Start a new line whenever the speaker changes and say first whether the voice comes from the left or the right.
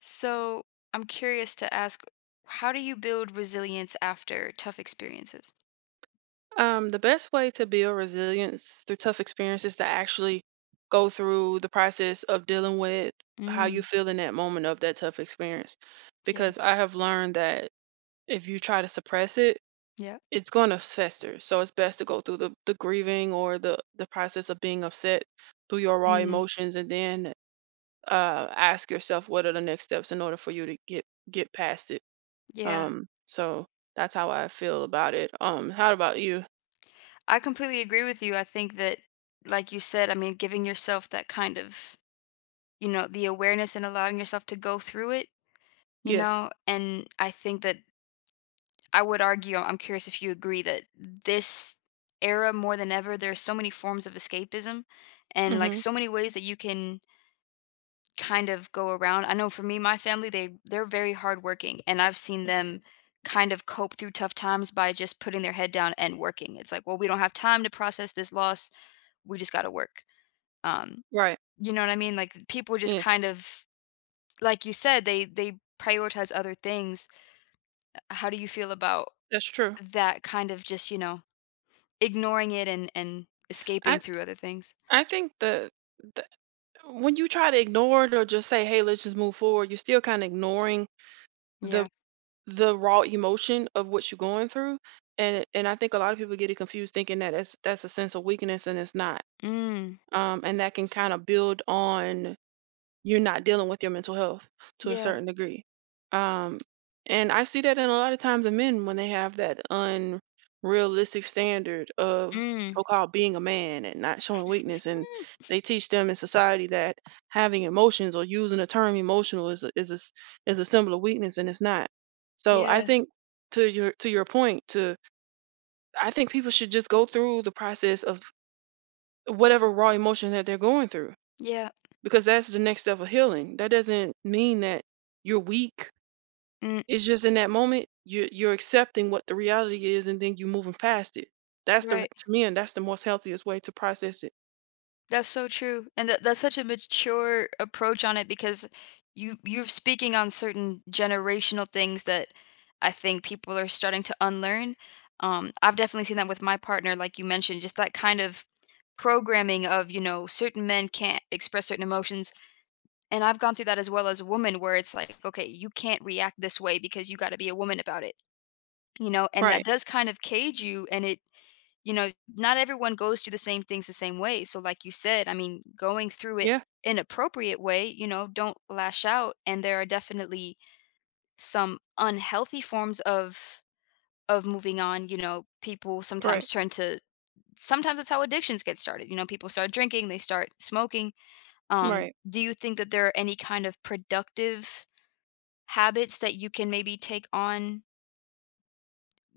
left: So I'm curious to ask, how do you build resilience after tough experiences?
right: The best way to build resilience through tough experiences to actually go through the process of dealing with how you
left: Mm,
right: feel in that moment of that tough experience.
left: yeah,
right: Because I have learned that if you try to suppress it,
left: yeah.
right: it's going to fester. So it's best to go through the grieving or the process of being upset through your raw
left: Mm,
right: emotions and then ask yourself what are the next steps in order for you to get past it.
left: yeah.
right: So that's how I feel about it. How about you?
left: I completely agree with you. I think that, like you said, giving yourself that kind of, the awareness and allowing yourself to go through it, you
right: Yes.
left: know, and I think that I would argue, I'm curious if you agree that this era more than ever, there are so many forms of escapism and like
right: Hmm.
left: so many ways that you can kind of go around. I know for me, my family, they're very hardworking, and I've seen them kind of cope through tough times by just putting their head down and working. It's like, well, we don't have time to process this loss. We just got to work. Um,
right: Right.
left: you know what I mean? Like people just
right: Yes,
left: kind of, like you said, they prioritize other things. How do you feel about
right: that's true.
left: that kind of just ignoring it and escaping
right: I
left: through other things?
right: I think the when you try to ignore it or just say, "Hey, let's just move forward," you're still kind of ignoring the
left: Yeah.
right: the raw emotion of what you're going through, and I think a lot of people get it confused, thinking that that's a sense of weakness, and it's not.
left: Mm.
right: And that can kind of build on you're not dealing with your mental health to a
left: Yeah.
right: certain degree. Um, and I see that in a lot of times of men when they have that unrealistic standard of
left: Mm.
right: so-called being a man and not showing weakness, and they teach them in society that having emotions or using the term emotional is is a symbol of weakness, and it's not. So I
left: Yeah.
right: think to your point, to I think people should just go through the process of whatever raw emotion that they're going through
left: Yeah.
right: because that's the next step of healing. That doesn't mean that you're weak.
left: Mm.
right: It's just in that moment you're accepting what the reality is, and then you moving past it. That's the
left: Right.
right: To me, and that's the most healthiest way to process it.
left: That's so true, and that's such a mature approach on it because you're speaking on certain generational things that I think people are starting to unlearn. I've definitely seen that with my partner, like you mentioned, just that kind of programming of certain men can't express certain emotions, and I've gone through that as well as a woman, where it's like, okay, you can't react this way because you got to be a woman about it, you know, and that
right: Right.
left: does kind of cage you, and it you know, not everyone goes through the same things the same way. So, like you said, going through it
right: Yeah.
left: in appropriate way, you know, don't lash out. And there are definitely some unhealthy forms of moving on. You know, people
right: Correct.
left: sometimes turn to sometimes that's how addictions get started. You know, people start drinking, they start smoking. Um,
right: Right.
left: do you think that there are any kind of productive habits that you can maybe take on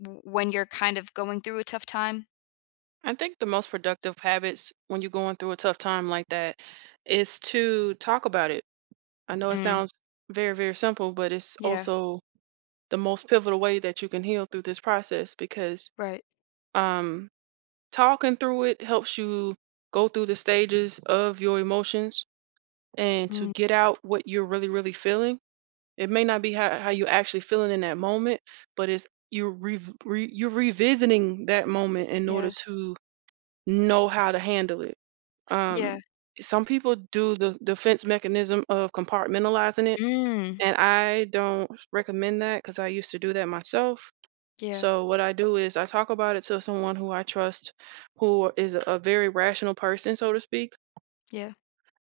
left: when you're kind of going through a tough time?
right: I think the most productive habits when you're going through a tough time like that is to talk about it. I know it
left: Mm,
right: sounds very, very simple, but it's
left: yeah,
right: also the most pivotal way that you can heal through this process because
left: right.
right: um talking through it helps you go through the stages of your emotions and to
left: Mm,
right: get out what you're really really feeling. It may not be how you actually feeling in that moment, but it's you're re, re, you're revisiting that moment in order
left: yeah,
right: to know how to handle it.
left: yeah.
right: um some people do the defense mechanism of compartmentalizing it,
left: Mm,
right: and I don't recommend that because I used to do that myself.
left: yeah,
right: So what I do is I talk about it to someone who I trust, who is a very rational person, so to speak.
left: yeah,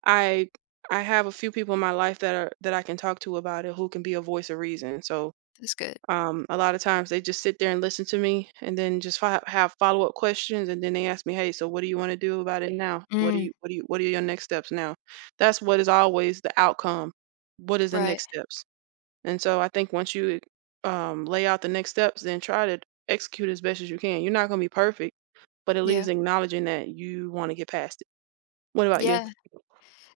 right: I I have a few people in my life that I can talk to about it, who can be a voice of reason. So
left: that's good.
right: a lot of times they just sit there and listen to me, and then just have follow up questions, and then they ask me, "Hey, so what do you want to do about it now? What do
left: Mm,
right: you what do you what are your next steps now?" That's what is always the outcome. What is the
left: right,
right: next steps? And so I think once you lay out the next steps, then try to execute as best as you can. You're not going to be perfect, but at
left: yeah,
right: least acknowledging that you want to get past it. What about you?
left: yeah.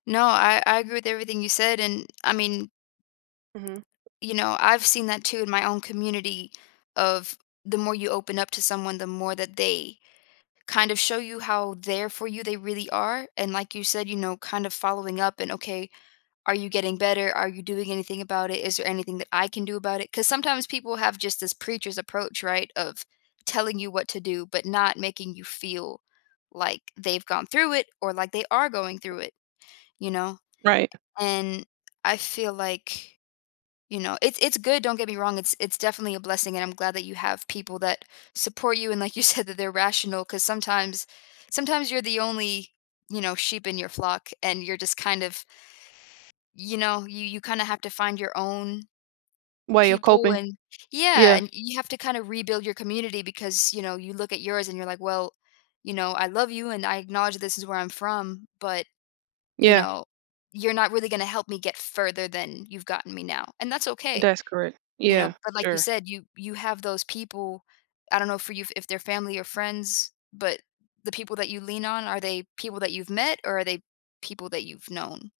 left: No, I agree with everything you said, and
right: Hmm.
left: I've seen that too in my own community of the more you open up to someone, the more that they kind of show you how there for you they really are, and like you said, kind of following up and okay, are you getting better? Are you doing anything about it? Is there anything that I can do about it? Because sometimes people have just this preacher's approach, right? Of telling you what to do, but not making you feel like they've gone through it or like they are going through it, you know?
right: Right.
left: And I feel like, you know, it's good, don't get me wrong. It's definitely a blessing and I'm glad that you have people that support you and like you said that they're rational because sometimes you're the only, you know, sheep in your flock and you're just kind of you know, you kinda have to find your own
right: Way of
left: people
right: coping.
left: and yeah,
right: Yeah.
left: and you have to kinda rebuild your community because, you know, you look at yours and you're like, "Well, you know, I love you and I acknowledge this is where I'm from, but, you
right: Yeah.
left: know, you're not really gonna help me get further than you've gotten me now," and that's okay,
right: That's correct.
left: you know,
right: Yeah.
left: but like you
right: Sure.
left: said, you have those people, I don't know for you if they're family or friends, but the people that you lean on, are they people that you've met or are they people that you've known,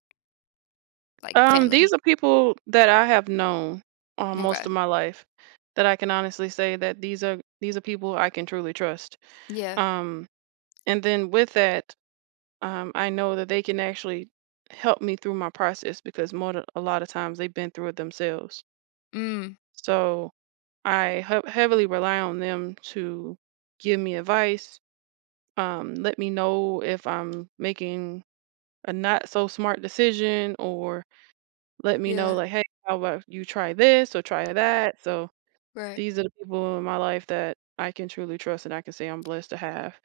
left: like
right: These
left: family?
right: are people that I have known most
left: Okay.
right: of my life that I can honestly say that these are people I can truly trust.
left: Yeah.
right: Um, and then with that, I know that they can actually help me through my process because a lot of times they've been through it themselves.
left: Mm,
right: So I heavily rely on them to give me advice, let me know if I'm making a not so smart decision, or let me
left: yeah,
right: know like, hey, how about you try this or try that. So
left: right.
right: these are the people in my life that I can truly trust and I can say I'm blessed to have.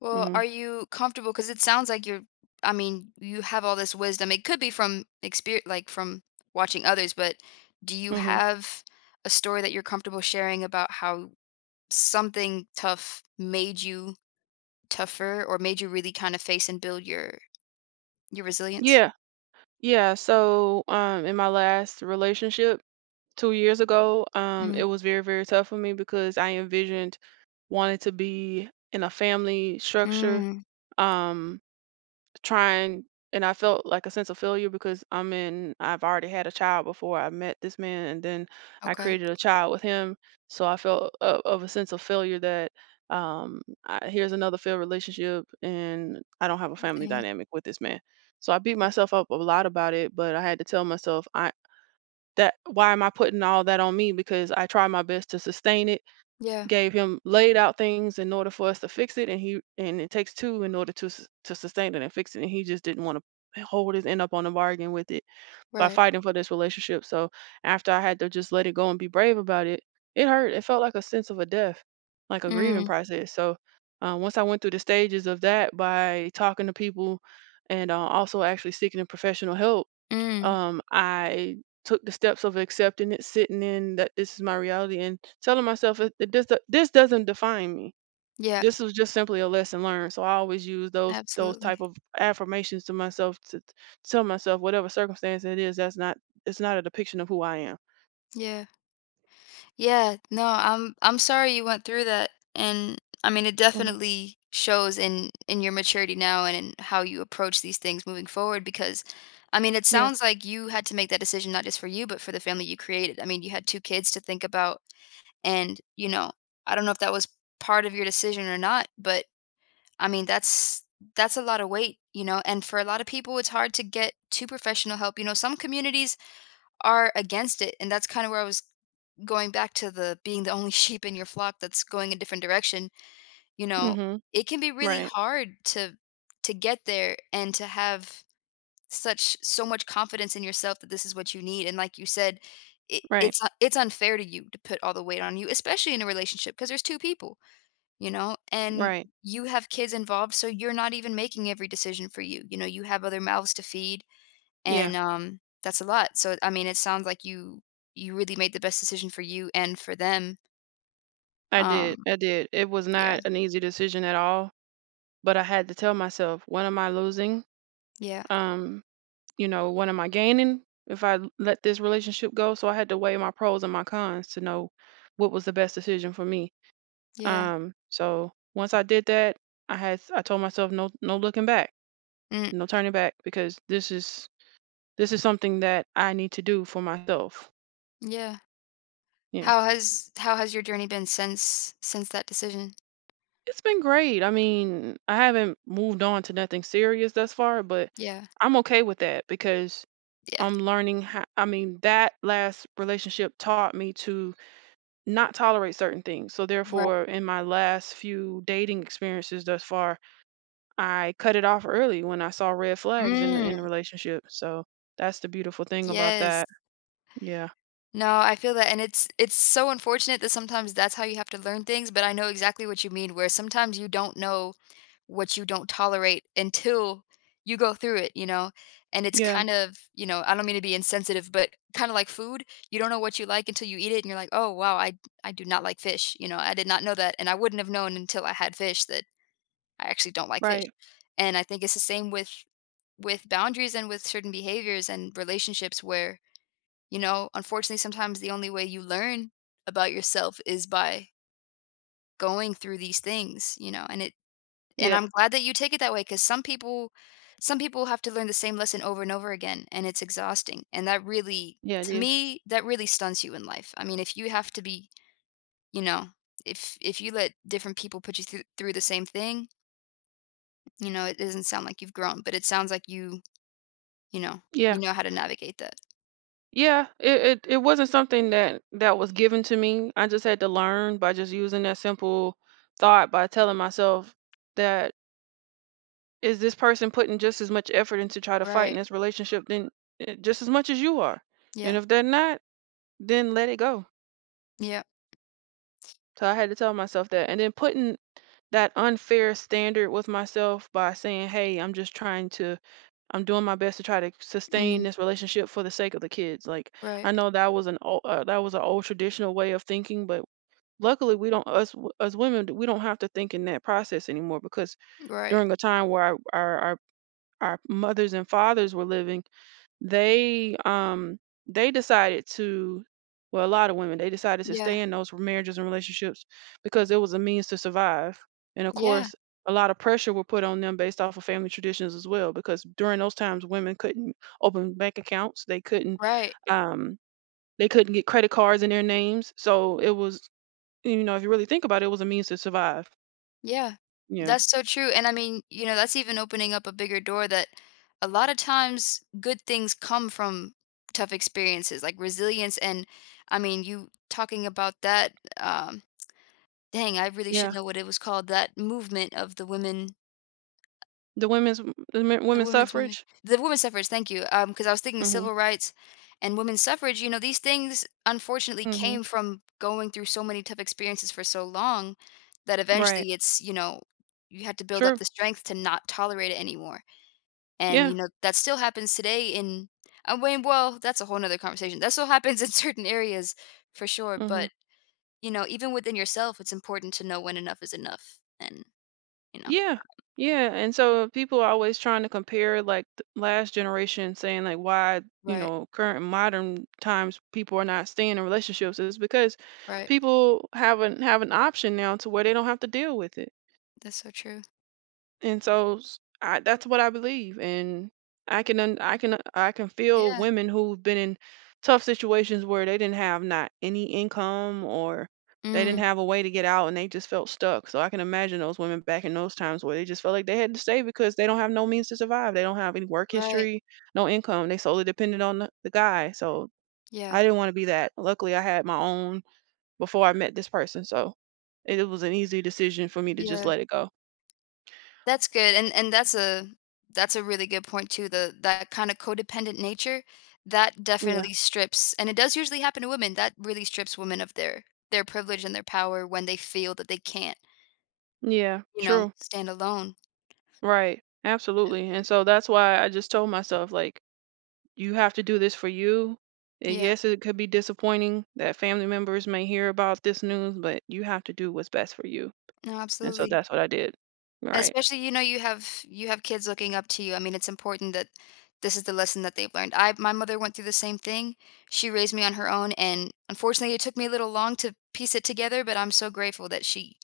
left: Well,
right: Hmm.
left: are you comfortable? Because it sounds like you're, I mean, you have all this wisdom. It could be from experience, like from watching others, but do you
right: Hmm.
left: have a story that you're comfortable sharing about how something tough made you tougher or made you really kind of face and build your resilience?
right: Yeah. Yeah. So in my last relationship. 2 years ago, it
left: Mm,
right: was very, very tough for me because I envisioned wanting to be in a family structure,
left: mm,
right: um, trying and I felt like a sense of failure because I've already had a child before I met this man, and then I
left: okay.
right: created a child with him, so I felt o of a sense of failure that, I here's another failed relationship, and I don't have a family
left: Thing.
right: dynamic with this man. So I beat myself up a lot about it, but I had to tell myself, "I that why am I putting all that on me? Because I tried my best to sustain it,
left: Yeah,
right: gave him laid out things in order for us to fix it, and he and it takes two in order to to sustain it and fix it, and he just didn't want to hold his end up on the bargain with it by
left: right.
right: fighting for this relationship. So after I had to just let it go and be brave about it, it hurt. It felt like a sense of a death, like a grieving
left: Mm,
right: process. So once I went through the stages of that by talking to people and also actually seeking professional help
left: mm,
right: I took the steps of accepting it, sitting in that this is my reality, and telling myself that this this doesn't define me.
left: yeah,
right: This was just simply a lesson learned. So I always use those
left: absolutely.
right: type of affirmations to myself tell myself whatever circumstance it is, that's not it's not a depiction of who I am.
left: Yeah. Yeah, no, I'm sorry you went through that. And I mean, it
right: Hmm.
left: definitely shows in your maturity now and in how you approach these things moving forward because I mean, it
right: Yeah.
left: sounds like you had to make that decision not just for you, but for the family you created. I mean, you had two kids to think about and, you know, I don't know if that was part of your decision or not, but I mean, that's a lot of weight, you know, and for a lot of people it's hard to get to professional help. You know, some communities are against it, and that's kind of where I was going back to the being the only sheep in your flock that's going a different direction, you know,
right: Hmm.
left: it can be really
right: Right.
left: hard to get there and to have such so much confidence in yourself that this is what you need. And like you said, it,
right: Right.
left: it's u- it's unfair to you to put all the weight on you, especially in a relationship because there's two people, you know, and
right: Right.
left: you have kids involved, so you're not even making every decision for you. You know, you have other mouths to feed,
right: Yeah.
left: and that's a lot. So I mean, it sounds like you really made the best decision for you and for them
right: I
left: um,
right: did. I did. It was
left: yeah,
right: not an easy decision at all, but I had to tell myself, what am I losing?
left: yeah,
right: Um, you know, what am I gaining if I let this relationship go? So I had to weigh my pros and my cons to know what was the best decision for me.
left: yeah,
right: So once I did that, I told myself no no looking back,
left: mm,
right: no turning back because this is something that I need to do for myself.
left: yeah.
right: Yeah.
left: How has your journey been since that decision?
right: It's been great. I mean, I haven't moved on to nothing serious thus far, but
left: Yeah,
right: I'm okay with that because
left: yeah,
right: I'm learning how I mean, that last relationship taught me to not tolerate certain things. So
left: right.
right: therefore, in my last few dating experiences thus far, I cut it off early when I saw red flags
left: Mm,
right: in a relationship. So that's the beautiful thing about
left: yes.
right: that. Yeah.
left: No, I feel that, and it's so unfortunate that sometimes that's how you have to learn things. But I know exactly what you mean, where sometimes you don't know what you don't tolerate until you go through it, you know? And it's
right: Yeah.
left: kind of, you know, I don't mean to be insensitive, but kind of like food, you don't know what you like until you eat it and you're like, "Oh, wow, I do not like fish." You know, I did not know that, and I wouldn't have known until I had fish that I actually don't like fish.
right: Right.
left: And I think it's the same with boundaries and with certain behaviors and relationships where, you know, unfortunately sometimes the only way you learn about yourself is by going through these things, you know, and it and
right: Yeah.
left: I'm glad that you take it that way, because some people have to learn the same lesson over and over again, and it's exhausting, and that really
right: Yeah, it
left: to
right: is.
left: me, that really stuns you in life. I mean, if you have to be you know, if you let different people put you through the same thing, you know, it doesn't sound like you've grown, but it sounds like you you know,
right: Yeah.
left: you know how to navigate that.
right: Yeah, it it wasn't something that was given to me. I just had to learn by just using that simple thought by telling myself that is this person putting just as much effort into try to fight in
left: Right.
right: this relationship than just as much as you are. And
left: Yeah.
right: if they're not, then let it go.
left: Yeah.
right: So I had to tell myself that. And then putting that unfair standard with myself by saying, "Hey, I'm just trying to I'm doing my best to try to sustain
left: Mm.
right: this relationship for the sake of the kids." Like
left: Right.
right: I know that was an old, that was an old traditional way of thinking, but luckily we don't us w- as women we don't have to think in that process anymore because
left: Right.
right: during a time where our mothers and fathers were living. They, um, they decided to well, a lot of women, they decided to
left: Yeah.
right: stay in those marriages and relationships because it was a means to survive. And of
left: Yeah.
right: course, a lot of pressure were put on them based off of family traditions as well, because during those times, women couldn't open bank accounts,
left: Right.
right: um, they couldn't get credit cards in their names. So it was, you know, if you really think about it, it was a means to survive.
left: Yeah,
right: Yeah,
left: that's so true, and I mean, you know, that's even opening up a bigger door that a lot of times good things come from tough experiences, like resilience, and I mean, you talking about that, um, dang, I really should
right: yeah.
left: know what it was called, that movement of the women
right: The women's
left: the
right: women's
left: women's movement.
right: suffrage.
left: The women's suffrage, thank you. Because I was thinking
right: Mhm,
left: civil rights and women's suffrage, you know, these things unfortunately
right: mhm.
left: came from going through so many tough experiences for so long that
right: Right.
left: eventually it's, you know, you had to build up
right: True.
left: the strength to not tolerate it anymore. And,
right: Yeah.
left: you know, that still happens today in I mean, well, that's a whole nother conversation. That still happens in certain areas for sure,
right: Mhm.
left: but, you know, even within yourself, it's important to know when enough is enough and, you know.
right: Yeah. Yeah. And so people are always trying to compare like the last generation saying like why, you
left: Right,
right: know, current modern times people are not staying in relationships is because
left: right.
right: people have an option now to where they don't have to deal with it.
left: That's so true.
right: And so s I that's what I believe, and I can un I can feel
left: Yeah.
right: women who've been in tough situations where they didn't have not any income or they didn't
left: Mm,
right: have a way to get out and they just felt stuck. So I can imagine those women back in those times where they just felt like they had to stay because they don't have no means to survive. They don't have any work
left: right.
right: history, no income. They solely depended on the guy. So
left: Yeah,
right: I didn't want to be that. Luckily, I had my own before I met this person. So it was an easy decision for me to just
left: yeah,
right: let it go.
left: that's good, and that's a really good point too, the that kinda codependent nature, that
right: Yeah.
left: definitely strips and it does usually happen to women, that really strips women of their privilege and their power when they feel that they can't,
right: Yeah.
left: you know,
right: True.
left: stand alone,
right: Right. Absolutely. And
left: definitely.
right: so that's why I just told myself, like, you have to do this for you. And
left: Yeah,
right: yes, it could be disappointing that family members may hear about this news, but you have to do what's best for you.
left: no,
right: And so
left: absolutely.
right: that's what I did. Right.
left: Especially, you know, you have kids looking up to you. I mean, it's important that this is the lesson that they've learned. I my mother went through the same thing. She raised me on her own, and unfortunately, it took me a little long to piece it together, but I'm so grateful that she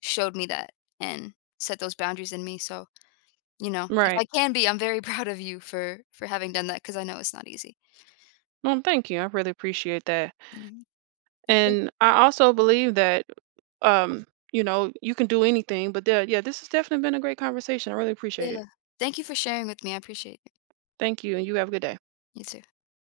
left: showed me that and set those boundaries in me. So, you know, if
right: Right.
left: I can be, I'm very proud of you for having done that because I know it's not easy.
right: Well, thank you. I really appreciate that.
left: Yeah. Thank,
right: And I also believe that, um, you know, you can do anything. But there, yeah, this has definitely been a great conversation. I really appreciate it.
left: yeah. Thank you for sharing with me. I appreciate it.
right: Thank you, and you have a good day.
left: You too.